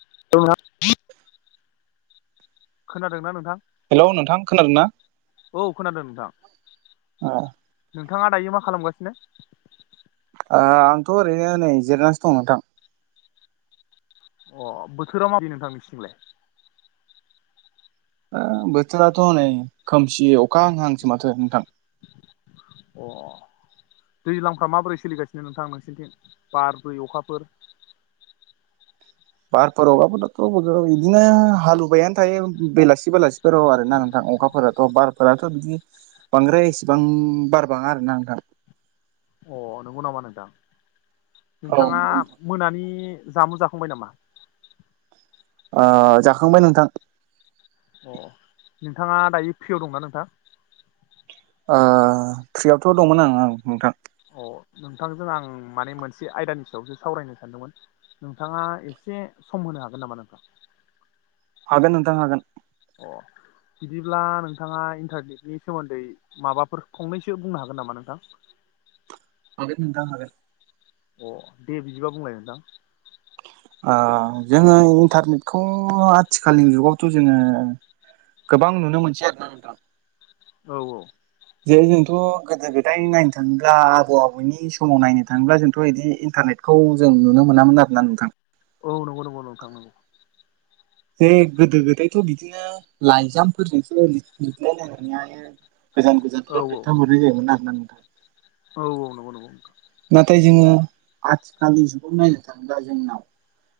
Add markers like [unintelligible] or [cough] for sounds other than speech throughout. [unintelligible] खोनादोंना नोंथां? हेलौ नोंथां खोनादों ना? औ खोनादों नोंथां। ओ नोंथाङा दायो मा खालामगासिनो? ओ आंथ' ओरैनो नै जिरनानैसो दं नोंथां। अ बोथोरा माबि नोंथांनिसिंलाय? ओ बोथोराथ' हनै खोमसि अखा हांहांसो माथो नोंथां। अ दैज्लांफ्रा माबोरै सोलिगासिनो नोंथां नोंसिनिथिं बार दै अखाफोर? बारफोर अखाफोराथ' इदिनो हालुबायानो थायो बेलासि बेलासिफोराव आरो ना नोंथां अखाफोराथ' बारफोराथ' बिदि बांद्राय इसेबां बारबाङा आरोना नोंथां। अ [unintelligible] औ नोंथाङा ओ मोनानि जामुं जाखांबाय नामा? ओ जाखांबाय नोंथां। अ नोंथाङा दायो फ्रियाव दंना नोंथां? ओ फ्रियावथ' दंमोन आं ओं नोंथां। अ नोंथांजों आं माने मोनसे आयदानि सायावसो सावरायनो सानदोंमोन नोंथाङा एसे सम होनो हागोन नामा नोंथां? हागोन नोंथां हागोन। अ बिदिब्ला नोंथाङा इन्टारनेटनि सोमोन्दै माबाफोर फंनैसो बुंनो हागोन नामा नोंथां। [unintelligible] अ दे बिदिबा बुंलाय नोंथां। ओ जोङो इन्टारनेटखौ आथिखालनि जुगावथ' जोङो गोबां नुनो मोनसै आरोना नोंथां। औ औ। जे जोंथ' गोदो गोदाय नायनो थाङोब्ला आबौ आबौनि समाव नायनो थाङोब्ला जोंथ' इदि इन्टारनेटखौ जों नुनो मोनामोन आरोना नोंथां। औ नंगौ नंगौ नोंथां नंगौ। जे गोदो गोदायथ' बिदिनो लाइजामफोरजोंसो लिदलिदलायलायनाय नैयो। गोजान औ गोजानफोराव दैथा हरनाय जायोमोना नोंथा औ औ नंगौ नंगौ नाथाय जोङो आथिखालनि जुगाव नायनो थाङोब्ला जोंनाव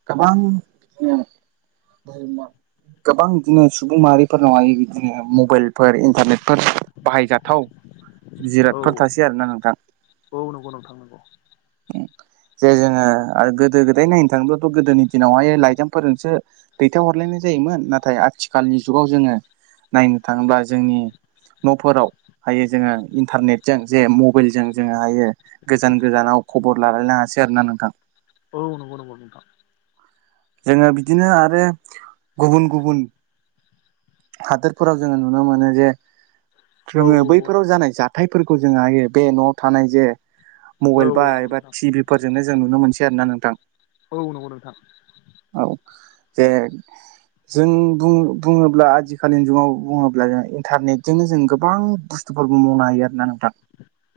गोबां बिदिनो गोबां बिदिनो सुबुं माहारिफोरनावहायो बिदिनो मबाइलफोर इन्टारनेट बाहायजाथाव औ जिरादफोर थासै आरोना नोंथां औ नंगौ नोंथां नंगौ जे जोङो आरो गोदो गोदाय नायनो थाङोबथ' गोदोनि दिनावहाय लाइजामफोरजोंसो दैथाय हरलायनाय जायोमोन नाथाय आथिखालनि जुगाव जोङो नायनो थाङोब्ला जोंनि न'फोराव हायो जोङो इन्टारनेटजों जे मबाइलजों जोङो हायो गोजान गोजानाव खबर लालायनो हासै आरो ना नोंथां औ नंगौ नंगौ नोंथां जोङो बिदिनो आरो गुबुन गुबुन हादोरफोराव जोङो नुनो मोनो जे औ जोङो बैफोराव जानाय जा थायफोरखौ जों हायो बे न'आव थानाय जे औ मबाइल बा नंगौ एबा नोंथां टिभि फोरजोंनो जों नुनो मोनसिग ना नोंथां औ नंगौ नोंथां औ जे जों बुङोब्ला आजिखालिनि जुगाव बुङोब्ला जों इन्टारनेटजोंनो जों गोबां बुस्थुफोरबो मावनो हायो आरोना नोंथां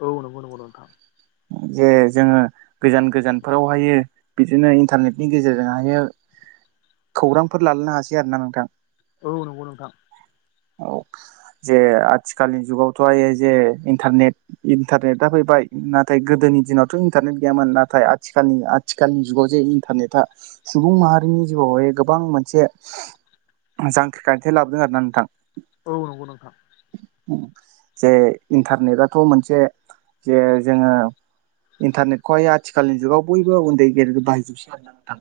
औ नंगौ नंगौ नोंथां जे जोङो गोजान गोजानफोरावहायो बिदिनो इन्टारनेटनि गेजेरजोंहायो खौरांफोर लालायनो हासै आरोना नोंथां औ नंगौ नोंथां औ जे आथिखालनि जुगावथ' आइ जे इन्टारनेट इन्टारनेटआ फैबाय नाथाय गोदोनि दिनावथ' इन्टारनेट गैयामोन नाथाय आथिखालनि आथिखालनि जुगाव जे इन्टारनेटआ सुबुं माहारिनि जिउआवहाय गोबां मोनसे जांख्रिखथाय लाबोदों आरो ना नोंथां औ नंगौ नोंथां जे इन्टारनेटथ' मोनसे जे जोङो इन्टारनेटखौहाय आथिखालनि जुगाव बयबो उन्दै गेदेर बाहायजोबसै आरो ना नोंथां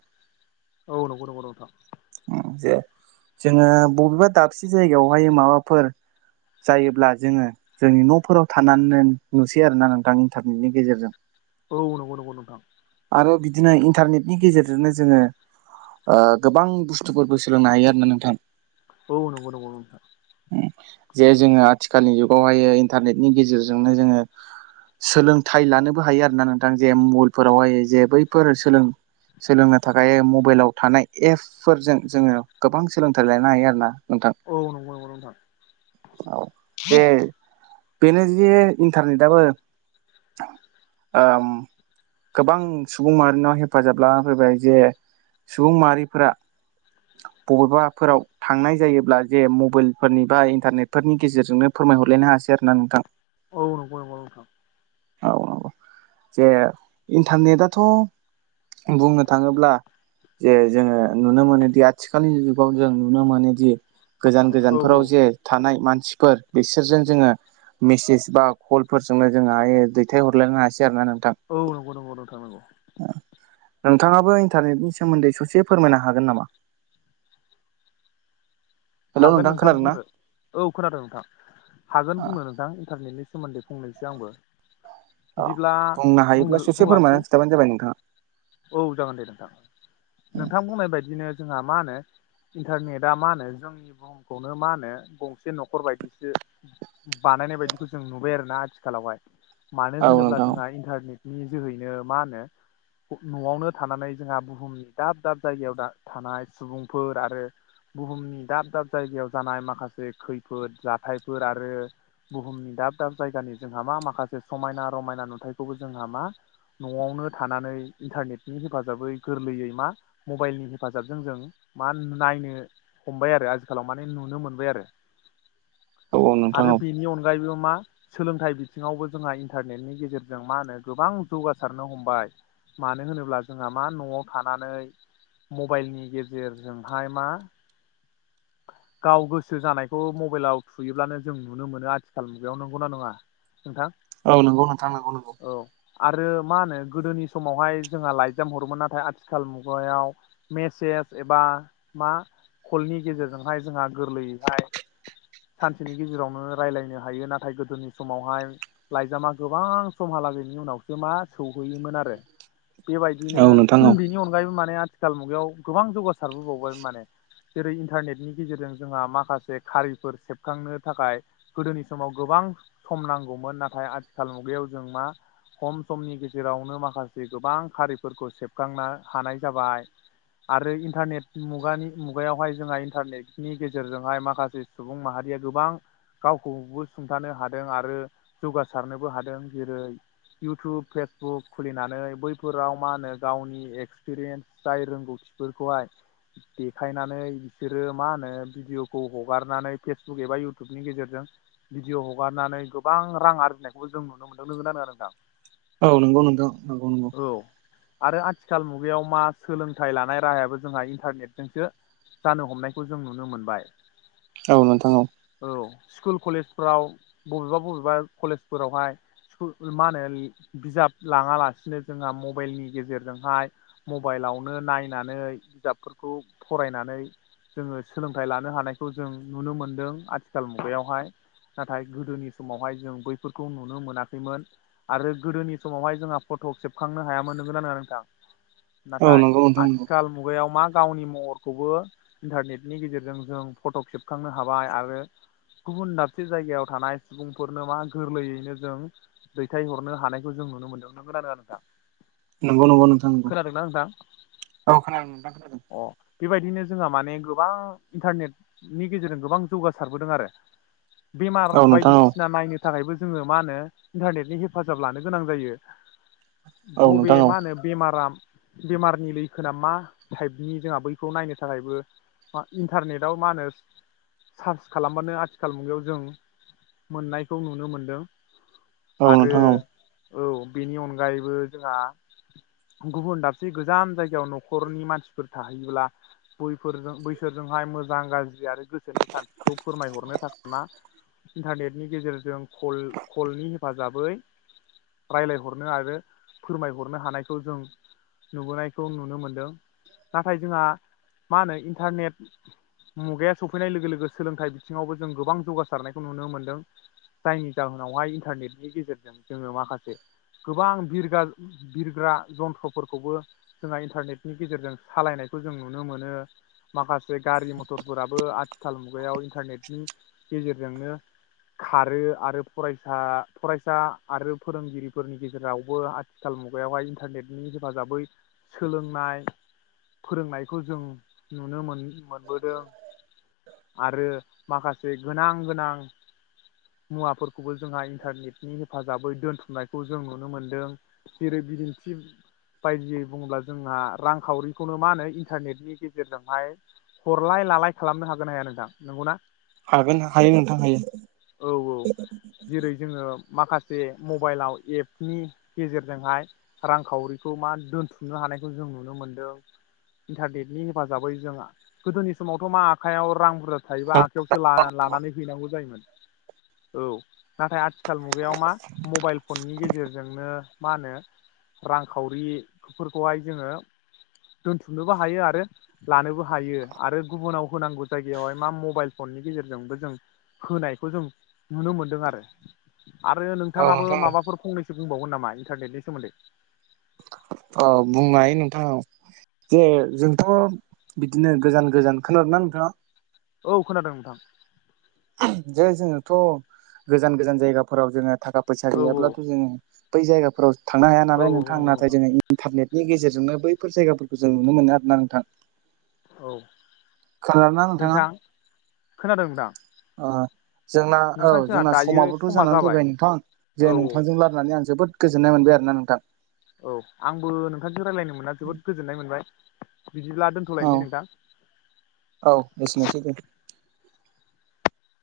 औ नंगौ नंगौ नोंथां जे जोङो बबेबा दाबसे जायगायावहाय माबाफोर जायोब्ला जोङो जोंनि न'फोराव थानानै नुसै आरोना नोंथां इन्टारनेटनि गेजेरजों औ नंगौ नंगौ नोंथां आरो बिदिनो इन्टारनेटनि गेजेरजोंनो जोङो गोबां बुस्थुफोरबो सोलोंनो हायो आरो ना नोंथां औ नंगौ नंगौ नोंथां जे जोङो आथिखालनि जुगावहाय इन्टारनेटनि गेजेरजोंनो जोङो सोलोंथाइ लानोबो हायो आरो ना नोंथां जे मबाइलफोरावहाय जे बैफोर सों सोलोंनो थाखाय मबाइलाव थानाय एपफोरजों जोङो गोबां सोलोंथाइ लानो हायो आरो ना नोंथां औ औ औ जे बेनो जे इन्टारनेटआबो गोबां सुबुं माहारिनाव हेफाजाब लाना फैबाय जे सुबुं माहारिफोरा बबेबाफोराव थांनाय जायोब्ला जे मबाइलफोरनि बा इन्टारनेटफोरनि गेजेरजोंनो फोरमायहरलायनो हासै आरो ना नोंथां औ नंगौ नंगौ नोंथां औ औ जे इन्टारनेटआथ' बुंनो थाङोब्ला जे जोङो नुनो मोनोदि आथिखालनि जुगाव जों नुनो मोनोदि गोजान गोजानफोराव जे थानाय मानसि बिसोरजों जोङो मेसेज बा कलफोरजोंनो जों हायो दैथाय हरलायनो हासिग औ नंगौ नंगौ नोंथां नंगौ नोंथाङा बै इन्टारनेटनि सोमोन्दै ससे फोरमायनो हागोन नामा? हेलौ हागोन नोंथां खोनादों ना बुंनो औ खोनादों नोंथां हागोन औ बुंनो नोंथां इन्टारनेटनि सोमोन्दै बुंंनोसै आंबो बिदिब्ला बुंनो हायोब्ला ससे बुंलांसै फोरमायनानै खिथाबानो जाबाय नोंथाङा औ जागोन दे नोंथां नोंथां बुंनाय बायदिनो जोंहा मा होनो इन्टारनेटा मा होनो जोंनि जोंनि बुहुमखौनो मा होनो गंसे न'खर बायदिसो बानायनाय बायदिखौ जों नुबाय आरो ना आथिखालावहाय मानो औ होनोब्ला नोंथां जोंहा इन्टारनेट नि जोहैनो मा होनो न'आवनो थानानै जोंहा बुहुमनि दाब दाब जायगायाव थानाय सुबुंफोर आरो बुहुमनि दाब दाब जायगायाव जानाय माखासे खैफोद जाथायफोर आरो बुहुमनि दाब दाब जायगानि जोंहा मा माखासे समायना रमायना नुथायखौबो जोंहा मा न'आवनो थानानै इन्टारनेटनि हेफाजाबै गोरलैयै मा मबाइलनि हेफाजाबजों जों मा नायनो हमबाय आरो आजिखालाव माने नुनो मोनबाय आरो औ आरो बेनि अनगायैबो मा सोलोंथाइ बिथिङावबो जोंहा इन्टारनेटनि गेजेरजों मा होनो गोबां जौगासारनो हमबाय मानो होनोब्ला जोंहा मा न'आव थानानै मबाइलनि गेजेरजोंहाय मा गाव गोसो जानायखौ मबाइलाव थुयोब्लानो जों नुनो मोनो आथिखाल मुगायाव नंगौना नङा नोंथां औ नंगौ नोंथां नंगौ नोंगौ औ आरो मा होनो गोदोनि समावहाय जोंहा लाइजाम हरोमोन नाथाय आथिखाल मुगायाव मेसेज एबा मा कलनि गेजेरजोंहाय जोंहा गोरलैयैहाय सानसेनि गेजेरावनो रायलायनो हायो नाथाय गोदोनि समावहाय लाइजामा गोबां समहालागैनि उनावसो मा सौहैयोमोन आरो बेबायदिनो औ बेनि अनगायैबो माने आथिखाल मुगायाव गोबां जौगासारबोबावबाय माने जेरै इन्टारनेटनि गेजेरजों जोंहा माखासे खारिफोर सेबखांनो थाखाय गोदोनि समाव गोबां सम नांगौमोन नाथाय आथिखाल मुगायाव जों मा खम समनि गेजेरावनो माखासे गोबां खारिफोरखौ सेबखांनो हानाय जाबाय आरो इन्टारनेट मुगानि मुगायावहाय जोंहा इन्टारनेटनि गेजेरजोंहाय माखासे सुबुं माहारिया गोबां गावखौबो सुंथानो हादों आरो जौगासारनोबो हादों जेरै इउटुब फेसबुक खुलिनानै बैफोराव मा होनो गावनि एक्सपिरियेन्स जाय रोंगौथिफोरखौहाय देखायनानै बिसोरो मा होनो भिडिअखौ हगारनानै फेसबुक एबा इउटुबनि गेजेरजों भिडिअ हगारनानै गोबां रां आरजिनायखौबो जों नुनो मोन्दों नंगौना नङा नोंथां औ नंगौ नोंथां नंगौ नंगौ औ आरो आथिखाल मुगायाव मा सोलोंथाइ लानाय राहायाबो जोंहा इन्टारनेट जोंसो जानो हमनायखौ जों नुनो मोनबाय औ नोंथां औ स्कुल कलेजफोराव बबेबा बबेबा कलेजफोरावहाय सुल मा होनो बिजाब लाङालासिनो जोंहा मबाइलनि गेजेरजोंहाय मबाइलावनो नायनानै बिजाबफोर खौ फरायनानै जोङो सोलोंथाइ लानो हानायखौ जों नुनो मोनदों आथिखाल मुगायावहाय नाथाय गोदोनि समावहाय जों बैफोरखौ नुनो मोनाखैमोन आरो गोदोनि समावहाय जोंहा फट' खेबखांनो हायामोन नोंगोना नङा नोंथां औ नाथाय नंगौ नोंथां नंगौ आथिखाल मुगायाव मा गावनि महरखौबो इन्टारनेटनि गेजेरजों जों फट' खेबखांनो हाबाय आरो गुबुन दाबसे जायगायाव थानाय सुबुंफोरनो मा गोरलैयैनो जों दैथायहरनो हानायखौ जों नुनो मोनदों नोंगौना नंङा नोंथां नंगौ नंगौ नोंथां नंगौ खोनादोंना नोंथां औ खोनादों नोंथां खोनादों अ बेबायदिनो जोंहा माने गोबां इन्टारनेटनि गेजेरजों गोबां जौगासारबोदों आरो बेमार औ नोंथां औ बायदिसिना नायनो थाखायबो जोङो मा होनो इन्टारनेटनि हेफाजाब लानो गोनां जायो औ बबे नोंथां औ मा होनो बेमारा बेमारनि लैखोना मा थाइब बिनि जोंहा बैखौ नायनो थाखायबो इन्टारनेटाव मा होनो सार्च खालामबानो आथिखाल मुगायाव जों मोननायखौ नुनो मोनदों औ आरो नोंथां औ औ बेनि अनगायैबो जोंहा गुबुन दाबसे गोजान जायगायाव न'खरनि मानसि फोर थाहैयोब्ला बैफोरजों बैसोरजोंहाय मोजां गाज्रि आरो गोसोनि सानस्रिखौ फोरमायहरनो थाखाय मा इन्टारनेटनि गेजेरजों खल-खलनि हेफाजाबै रायलायहरनो आरो फोरमायहरनो हानायखौ जों नुबोनायखौ नुनो मोनदों। नाथाय जोंहा मा होनो इन्टारनेट मुगाया सफैनाय लोगो लोगो सोलोंथाइ बिथिङावबो जों गोबां जौगासारनायखौ नुनो मोनदों। जायनि जाहोनावहाय इन्टारनेटनि गेजेरजों जोङो माखासे गोबां बिरगा बिरग्रा जन्थ्रफोरखौबो जोंहा इन्टारनेटनि गेजेरजों सालायनायखौ जों नुनो मोनो। माखासे गारि मथरफोराबो आथिखाल मुगायाव इन्टारनेटनि गेजेरजोंनो खारो आरो फरायसा, फरायसा आरो फोरोंगिरिफोरनि गेजेरावबो आथिखाल मुगायावहाय इन्टारनेटनि हेफाजाबै सोलोंनाय फोरोंनायखौ जों नुनो मोन मोनबोदों आरो माखासे गोनां गोनां मुवाफोरखौबो जोंहा इन्टारनेटनि हेफाजाबै दोनथुमनायखौ जों नुनो मोनदों। जेरै बिदिन्थि बायदियै बुङोब्ला जोंहा रां खावरिखौनो मा होनो इन्टारनेटनि गेजेरजोंहाय हरलाय-लालाय खालामनो हागोनना हाया नोंथां नोंगौ ना? हागोन, हायो नोंथां औ औ हायो। जेरै जोङो माखासे मबाइलाव एपनि गेजेरजोंहाय रां खावरिखौ मा दोनथुमनो हानायखौ जों नु नो मोनदों। इटारनेनि हेफाजाबै जोंहा गोदोनि समावथ' मा आखायाव रां बुरजा थायोबा आखायावसो लानानै हैनांगौ जायोमोन। औ नाथाय आथिखाल मुगायाव मा मबाइल फननि गेजेरजोंनो मा होनो रां-खावरिफोरखौहाय जोङो दोनथुमनोबो हायो आरो लानोबो हायो आरो गुबुनाव होनांगौ जायगायावहाय मा मबाइल फननि गेजेरजोंबो जों होनायखौ जों नुनो मोनदों आरो। आरो औ नोंथाङाबो नोंथां औ माबाफोर फंनैसो बुंबावगोन नामा इन्टारनेटनि सोमोन्दै? औ बुंनो हायो नोंथाङ औ जे जोंथ' बिदिनो गोजान गोजान, खोनादोंना नोंथाङा? औ खोनादों नोंथां। जे जोङोथ' गोजान गोजान जायगाफोराव जोङो थाखा फैसा औ औ गैयाब्लाथ' जों बै जायगाफोराव थांनो हाया औ नालाय नोंथां। नंगौ नाथाय जोङो इन्टारनेट नि गेजेरजोंनो बैफोर जायगाफोरखौ जों नुनो मोनो आरो ना नोंथां। औ खोनादोंना नोंथाङा नोंथां, खोनादों दां? अ जोंना औ जोंना समाबोथ' समा जानानै जाबाय फैबाय नोंथां औ जे नोंथांजों रायलायनानै आं जोबोद गोजोन्नाय मोनबाय आरोना नोंथां। औ आंबो नोंथांजों लायरायनो मोनना जोबोद गोजोननाय मोनबाय। बिदिब्ला औ दोन्थ'लायनोसै औ नोंथां। एसेनोसै दे